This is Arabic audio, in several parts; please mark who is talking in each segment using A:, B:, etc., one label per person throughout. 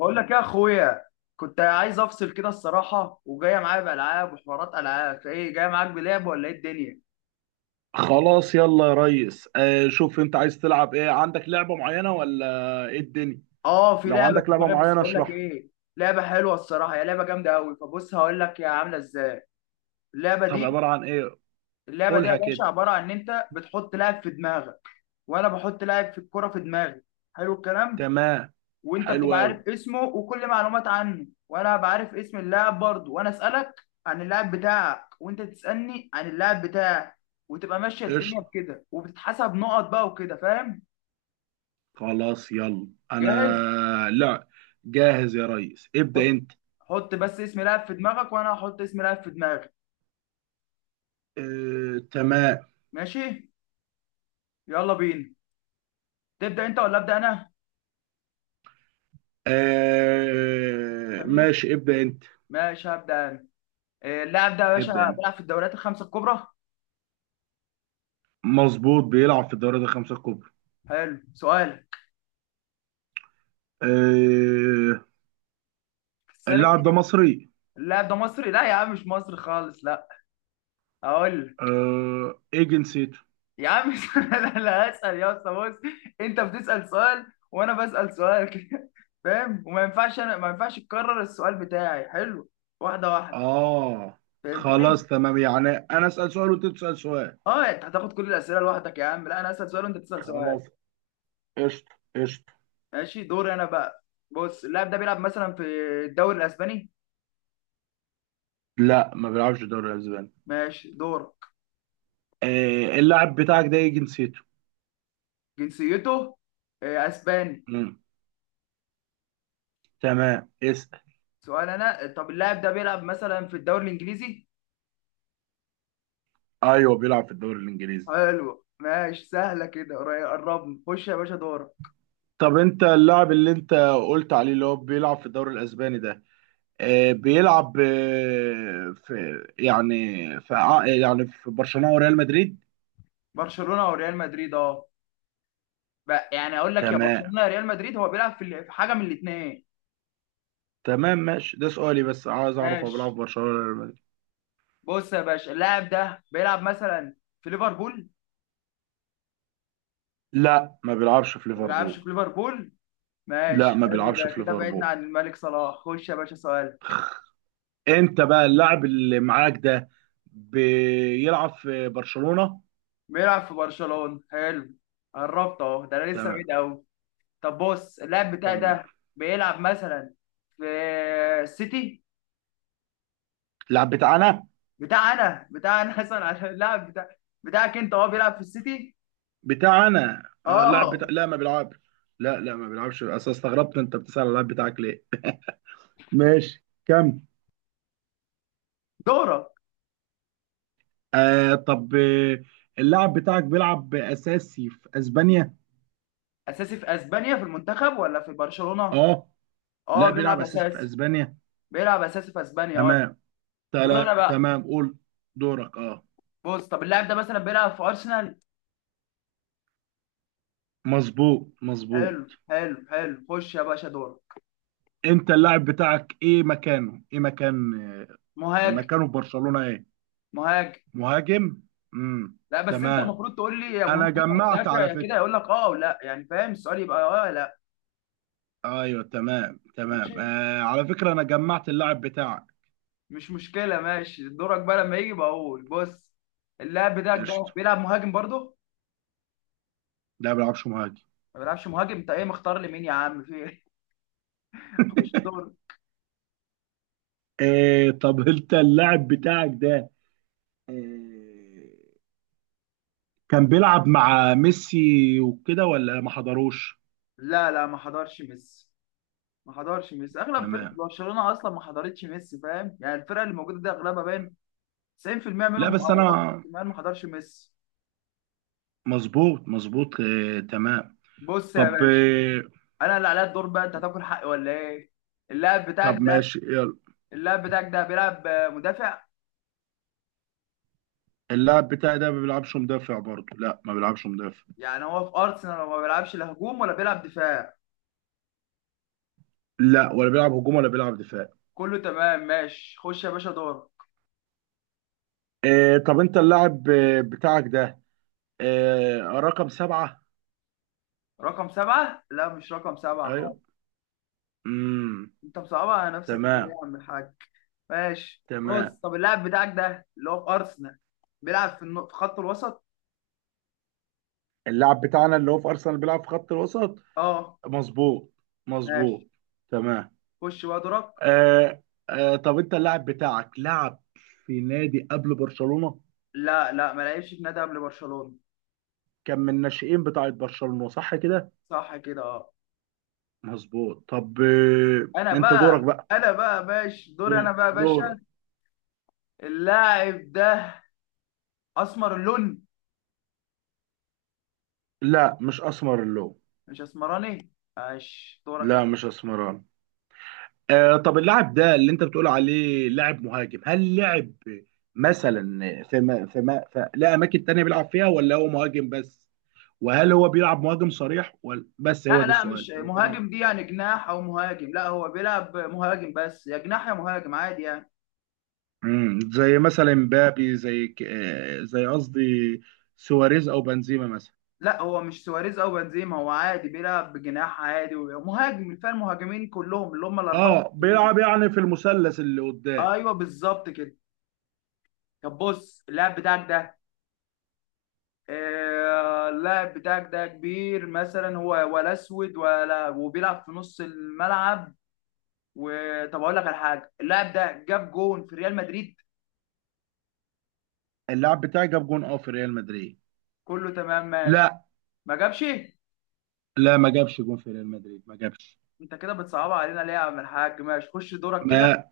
A: بقول لك يا اخويا، كنت عايز افصل كده الصراحه وجايه معايا بالعاب وحوارات العاب، فايه جايه معاك بلعب ولا ايه الدنيا؟
B: خلاص يلا يا ريس، شوف انت عايز تلعب ايه؟ عندك لعبة معينة ولا ايه الدنيا؟
A: اه، في
B: لو
A: لعبه
B: عندك
A: في
B: لعبة
A: دماغي بس
B: معينة
A: بقول لك
B: اشرحها.
A: ايه. لعبه حلوه الصراحه، هي لعبه جامده قوي. فبص هقول لك هي عامله ازاي اللعبه
B: طب
A: دي.
B: عبارة عن ايه؟
A: اللعبه دي يا
B: قولها كده.
A: باشا عباره عن ان انت بتحط لاعب في دماغك، وانا بحط لاعب في الكره في دماغي. حلو الكلام.
B: تمام.
A: وانت
B: حلو
A: بتبقى
B: قوي.
A: عارف اسمه وكل معلومات عنه، وانا بعرف اسم اللاعب برضه، وانا اسالك عن اللاعب بتاعك وانت تسالني عن اللاعب بتاعك، وتبقى ماشيه الدنيا
B: قشطة.
A: بكده، وبتتحسب نقط بقى وكده، فاهم؟
B: خلاص يلا
A: جاهز.
B: انا. لا. جاهز يا ريس، ابدأ
A: حط
B: انت.
A: حط بس اسم لاعب في دماغك وانا هحط اسم لاعب في دماغي.
B: آه، تمام.
A: ماشي، يلا بينا. تبدا انت ولا ابدا انا؟
B: آه،
A: خليك،
B: ماشي، ابدأ انت.
A: ماشي هبدا انا. اللاعب ده يا باشا
B: ابدأ انت.
A: بيلعب في الدوريات الخمسه الكبرى.
B: مظبوط، بيلعب في الدوريات الخمسة الكبرى.
A: حلو سؤال
B: آه،
A: السريع.
B: اللاعب ده مصري؟
A: اللاعب ده مصري؟ لا يا عم، مش مصري خالص لا. اقول لك.
B: آه، ايه جنسيته؟
A: يا عم مش انا اللي هسأل يا اسطى، بص، انت بتسأل سؤال وانا بسأل سؤال كده، فاهم؟ وما ينفعش انا ما ينفعش تكرر السؤال بتاعي، حلو؟ واحدة واحدة.
B: اه.
A: فهمتني؟
B: خلاص تمام، يعني انا اسال سؤال وانت تسال سؤال.
A: اه انت هتاخد كل الأسئلة لوحدك يا عم؟ لا، انا هسأل سؤال وانت تسأل سؤال.
B: خلاص. قشطه قشطه.
A: ماشي دوري انا بقى. بص اللاعب ده بيلعب مثلا في الدوري الأسباني.
B: لا، ما بيلعبش الدوري الاسباني.
A: ماشي دورك.
B: آه، اللاعب بتاعك ده ايه جنسيته؟
A: جنسيته أسباني.
B: مم. تمام، اسال.
A: سؤال انا، طب اللاعب ده بيلعب مثلا في الدوري الإنجليزي؟
B: ايوه، بيلعب في الدوري الانجليزي.
A: حلو ماشي، سهلة كده، قربنا، خش يا باشا دورك.
B: طب انت اللاعب اللي انت قلت عليه اللي هو بيلعب في الدوري الاسباني ده، بيلعب، في، يعني في يعني في برشلونه وريال مدريد.
A: برشلونه وريال مدريد اه. بقى يعني اقول لك يا
B: تمام
A: برشلونه يا ريال مدريد، هو بيلعب في في حاجه من الاثنين.
B: تمام، ماشي. ده سؤالي، بس عايز اعرف هو بيلعب
A: ماشي،
B: في برشلونه ولا ريال مدريد؟
A: بص يا باشا اللاعب ده بيلعب مثلا في ليفربول.
B: لا، ما بيلعبش في
A: ما بيلعبش
B: ليفربول.
A: في ليفربول،
B: لا،
A: ماشي
B: ما
A: حلو،
B: بيلعبش
A: ده
B: في
A: كده بعدنا
B: ليفربول.
A: عن الملك صلاح، خش يا باشا سؤال.
B: انت بقى اللاعب اللي معاك ده بيلعب في برشلونة؟
A: بيلعب في برشلونه، حلو، قربت اهو، ده انا لسه بعيد
B: تمام
A: قوي. طب بص اللاعب بتاعي
B: تمام.
A: ده بيلعب مثلا في السيتي.
B: اللاعب بتاعنا
A: بتاع انا، بتاع انا مثلا عشان اللاعب بتاعك انت هو بيلعب في السيتي؟
B: بتاعنا اه اللاعب
A: اه.
B: بتاع، لا ما بيلعبش. لا لا، ما بيلعبش. اصل استغربت انت بتسأل على اللاعب بتاعك ليه؟ ماشي كم.
A: دورك.
B: طب، اللاعب بتاعك بيلعب اساسي في اسبانيا؟
A: اساسي في اسبانيا؟ في المنتخب ولا في برشلونة؟
B: اه.
A: اه
B: لا، بيلعب
A: بيلعب
B: اساسي في
A: اساسي.
B: اسبانيا.
A: بيلعب اساسي في اسبانيا اه.
B: تمام.
A: دور انا بقى.
B: تمام، قول. دورك، اه.
A: بص طب اللاعب ده مثلا بيلعب في ارسنال.
B: مظبوط مظبوط.
A: حلو حلو حلو، خش يا باشا دور.
B: انت اللاعب بتاعك ايه مكانه ايه مكان
A: مهاجم.
B: مكانه في برشلونة ايه؟
A: مهاجم.
B: مهاجم. امم
A: لا بس انت
B: تمام.
A: المفروض تقول لي يا مهاجم
B: انا
A: يا
B: جمعت
A: مدافع
B: على
A: يا كده،
B: فكرة.
A: يقول لك اه ولا، يعني فاهم السؤال يبقى اه لا.
B: ايوه، تمام تمام.
A: ماشي
B: على فكرة انا جمعت اللاعب بتاعك.
A: مش مشكلة، ماشي دورك بقى لما يجي بقول بص، اللاعب بتاعك ده
B: قشطة.
A: بيلعب مهاجم برضه؟
B: ده ما بيلعبش مهاجم.
A: ما بيلعبش مهاجم، انت ايه مختار لي مين يا عم، في ايه خش دور.
B: إيه، طب انت اللاعب بتاعك ده، إيه، كان بيلعب مع ميسي وكده ولا ما حضروش؟
A: لا لا، ما حضرش ميسي، ما حضرش ميسي، اغلب فرقه
B: تمام.
A: برشلونه اصلا ما حضرتش ميسي، فاهم؟ يعني الفرقه اللي موجوده دي اغلبها باين 90%
B: لا
A: منهم
B: بس
A: او
B: انا،
A: اكتر، كمان ما حضرش ميسي.
B: مظبوط مظبوط. إيه، تمام.
A: بص يا
B: طب،
A: باشا
B: إيه،
A: انا اللي عليا الدور بقى، انت هتاكل حقي ولا ايه؟ اللاعب بتاعك
B: طب
A: ده،
B: ماشي.
A: اللاعب بتاعك ده بيلعب مدافع؟
B: اللاعب بتاعي ده ما بيلعبش مدافع برضه. لا ما بيلعبش مدافع.
A: يعني هو في ارسنال ما بيلعبش لا هجوم ولا بيلعب دفاع؟
B: لا، ولا بيلعب هجوم ولا بيلعب دفاع.
A: كله تمام، ماشي خش يا باشا دور.
B: طب انت اللاعب بتاعك ده رقم سبعة؟
A: رقم سبعة؟ لا مش رقم سبعة خالص،
B: ايوه. امم
A: انت مصعبها على نفسك كده ليه يا
B: تمام
A: عم الحاج؟ ماشي بص
B: تمام.
A: طب اللاعب بتاعك ده اللي هو في ارسنال بيلعب في في خط الوسط؟
B: اللاعب بتاعنا اللي هو في ارسنال بيلعب في خط الوسط؟
A: اه.
B: مظبوط.
A: ماشي،
B: مظبوط. تمام.
A: خش بقى دورك.
B: آه طب انت اللاعب بتاعك لعب في نادي قبل برشلونة؟
A: لا لا، ما لعبش في نادي قبل برشلونة.
B: كان من الناشئين بتاعة برشلونة، صح كده؟
A: صح كده اه.
B: مظبوط. طب،
A: انا
B: انت دورك
A: بقى،
B: بقى.
A: انا بقى، ماشي دوري انا بقى يا باشا.
B: دورك.
A: اللاعب ده اسمر اللون؟
B: لا، مش اسمر اللون.
A: مش اسمراني، ماشي دورك يا
B: لا،
A: باشا.
B: مش اسمران. طب اللاعب ده اللي انت بتقول عليه لاعب مهاجم، هل لعب مثلا في ما في ما في لا اماكن تانية بيلعب فيها ولا هو مهاجم بس؟ وهل هو بيلعب مهاجم صريح ولا بس؟ هو
A: لا
B: ده
A: لا
B: السؤال.
A: مش
B: هو بيلعب.
A: مهاجم دي، يعني جناح او مهاجم؟ لا هو بيلعب مهاجم بس، يا جناح يا مهاجم عادي يعني.
B: زي مثلا مبابي، زي ك... آه زي قصدي سواريز او بنزيما مثلا؟
A: لا هو مش سواريز او بنزيما، هو عادي بيلعب بجناح عادي ومهاجم، الفئة المهاجمين كلهم اللي هم الاربعه.
B: اه،
A: المهاجمين
B: بيلعب يعني في المثلث اللي قدام.
A: ايوه بالظبط كده. طب بص اللاعب بتاعك ده، اللاعب بتاعك ده كبير مثلا هو ولا اسود، ولا وبيلعب في نص الملعب؟ وطب اقول لك على حاجه، اللاعب ده جاب جون في ريال مدريد؟
B: اللاعب بتاعي جاب جون، اه، في ريال مدريد؟
A: كله تمام ماشي.
B: لا
A: ما جابش؟
B: لا، ما جابش جون في ريال مدريد، ما جابش.
A: انت كده بتصعبها علينا ليه يا عم الحاج؟ ماشي خش دورك كده.
B: ما،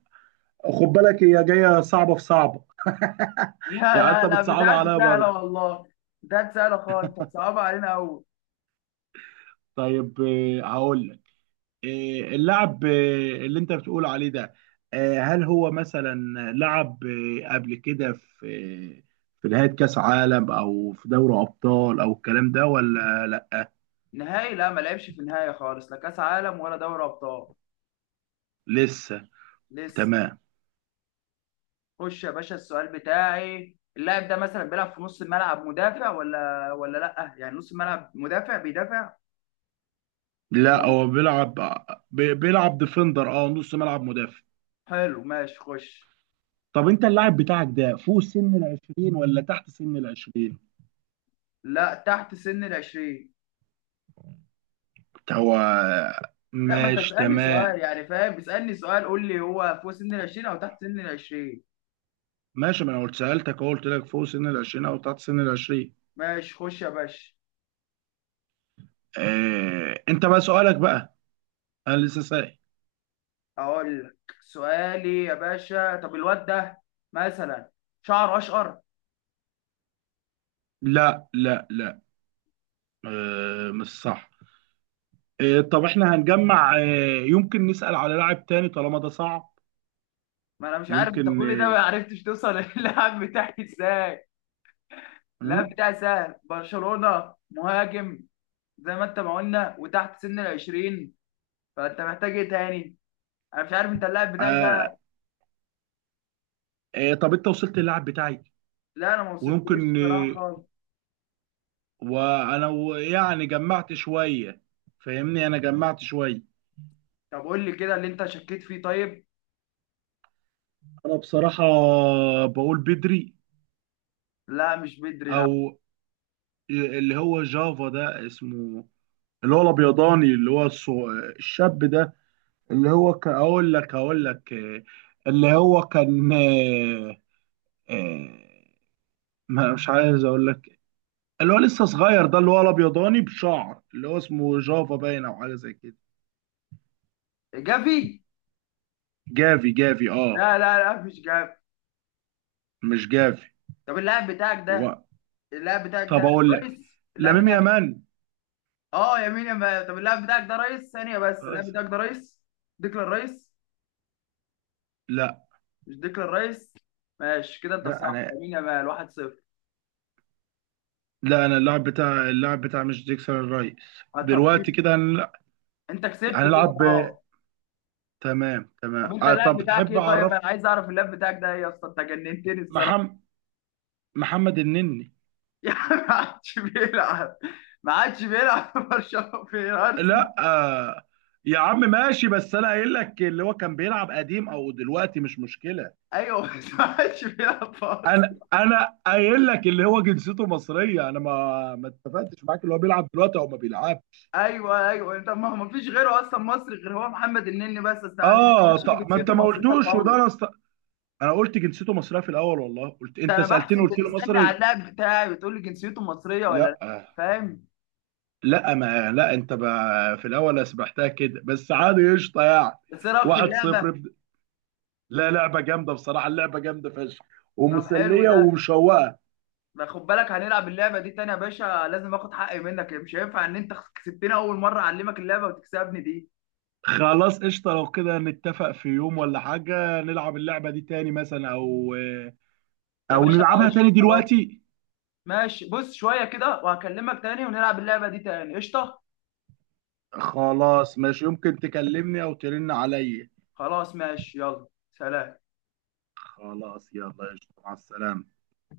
B: خد بالك هي جايه صعبه في صعبه.
A: لا
B: يعني انت
A: لا لا،
B: بتصعبها
A: بتاعتي
B: عليا
A: سهله
B: برضه.
A: والله، بتاعتي سهله خالص، انت بتصعبها علينا قوي.
B: طيب، هقول لك. اللاعب اللي انت بتقول عليه ده، هل هو مثلا لعب قبل كده آه، في نهاية كأس عالم او في دوري ابطال او الكلام ده ولا لا؟
A: نهائي؟ لا ما لعبش في النهائي خالص، لا كاس عالم ولا دوري ابطال.
B: لسه.
A: لسه.
B: تمام.
A: خش يا باشا السؤال بتاعي، اللاعب ده مثلا بيلعب في نص الملعب مدافع، ولا ولا لا يعني نص الملعب مدافع بيدافع ولا
B: لا، هو بيلعب بيلعب ديفندر، اه، نص ملعب مدافع.
A: حلو ماشي خش.
B: طب انت اللاعب بتاعك ده فوق سن العشرين ولا تحت سن العشرين؟
A: لا، تحت سن العشرين.
B: هو.
A: لا ما انت
B: ماشي
A: تسألني سؤال،
B: تمام.
A: يعني فاهم؟ بتسألني سؤال قول لي هو فوق سن العشرين او تحت سن العشرين.
B: ماشي، ما انا قلت سألتك أهو، قلت لك فوق سن العشرين او تحت سن العشرين.
A: ماشي خش يا باشا.
B: انت بقى سؤالك بقى. انا لسه سائل.
A: اقول لك سؤالي يا باشا، طب الواد ده مثلا شعره اشقر؟
B: لا لا لا. مش صح. طب احنا هنجمع، يمكن نسأل على لاعب تاني طالما ده صعب.
A: ما انا مش عارف انت،
B: يمكن
A: كل ده ما عرفتش توصل للاعب بتاعي ازاي؟ اللاعب
B: م?
A: بتاعي سهل، برشلونة، مهاجم، زي ما انت ما قلنا، وتحت سن العشرين، فانت محتاج ايه تاني؟ انا مش عارف انت اللاعب بتاعك
B: آه،
A: ده.
B: طب انت وصلت للاعب بتاعي؟
A: لا انا ما وصلتلوش
B: ويمكن
A: الصراحة خالص.
B: وانا يعني جمعت شوية. فاهمني، انا جمعت شوية.
A: طب قول لي كده اللي انت شكيت فيه طيب.
B: انا بصراحة بقول بدري.
A: لا مش بدري لا.
B: او اللي هو جافا ده اسمه. اللي هو الابيضاني، اللي هو الشاب ده، اللي هو اقول لك اللي هو كان آه، ما مش عايز اقول لك، اللي هو لسه صغير ده، اللي هو الابيضاني بشعر، اللي هو اسمه جافا باين او حاجه زي كده.
A: جافي؟
B: جافي جافي، اه.
A: لا لا لا مش جافي.
B: مش جافي.
A: طب اللاعب بتاعك
B: و...
A: ده، اللاعب بتاعك ده
B: طب اقول لك.
A: رئيس، اللاعب
B: لامين
A: بتاعك ايه؟
B: يامال.
A: اه يمين يا ما، طب اللاعب بتاعك ده رئيس، ثانية بس، اللاعب
B: بس
A: بتاعك ده رئيس ديكلان رئيس؟
B: لا
A: مش ديكلان رئيس؟ ماشي كده، انت
B: لا،
A: صح،
B: انا
A: يمين يا مال، 1-0.
B: لا انا اللاعب بتاع مش ديكسون الرئيس.
A: طب
B: دلوقتي كده
A: انت كسبت كده
B: هنلعب
A: اه.
B: تمام
A: طب
B: تمام.
A: انت اللاعب
B: طب
A: بتاعك
B: تحب
A: ايه طيب؟ انا
B: اعرف.
A: عايز اعرف اللاعب بتاعك ده ايه يا اسطى، انت جننتني الصراحه.
B: محمد محمد النني.
A: يعني ما عادش بيلعب، ما عادش بيلعب في برشلونه في ارسنال.
B: لا يا عم ماشي، بس انا قايل لك اللي هو كان بيلعب قديم او دلوقتي مش مشكلة.
A: ايوه بس ما عادش بيلعب في
B: انا
A: ارسنال.
B: انا قايل لك اللي هو جنسيته مصرية، انا ما اتفقتش معاك اللي هو بيلعب دلوقتي او ما بيلعبش.
A: ايوه ايوه انت، ما هو ما فيش غيره اصلا مصري غير هو، محمد النني بس بس، انت ما
B: اه،
A: قلتليش ان
B: طب ما انت
A: جنسيته
B: ما
A: مصريه
B: قلتوش وده
A: خالص.
B: انا انا قلت جنسيته مصرية في الاول والله، قلت
A: ده
B: انت
A: انا
B: سألتني
A: بحسب
B: قلت له
A: بتسالني على
B: مصري.
A: اللاعب بتاعي وتقول لي جنسيته مصريه ولا لا،
B: لا
A: فاهم؟
B: لا، ما لا انت بقى في الاول سبحتها كده بس عادي قشطه يعني.
A: بس ايه رايك في
B: 1-0
A: اللعبه؟
B: ابدأ. لا، لعبه جامده بصراحه، اللعبه جامده فشخ.
A: طب حلو
B: ومسليه
A: ده،
B: ومشوقه.
A: ما خد بالك هنلعب اللعبه دي تاني يا باشا، لازم اخد حقي منك، مش هينفع ان انت كسبتني اول مره اعلمك اللعبه وتكسبني دي.
B: خلاص قشطه، لو كده نتفق في يوم ولا حاجه نلعب اللعبه دي تاني مثلا، او.
A: يا
B: او
A: باشا
B: نلعبها
A: ماشي
B: تاني
A: خلاص،
B: دلوقتي.
A: ماشي بص شويه كده وهكلمك تاني ونلعب اللعبه دي تاني قشطه.
B: خلاص ماشي، يمكن تكلمني او ترن عليا.
A: خلاص ماشي يلا، سلام.
B: خلاص يلا قشطه، مع السلامه.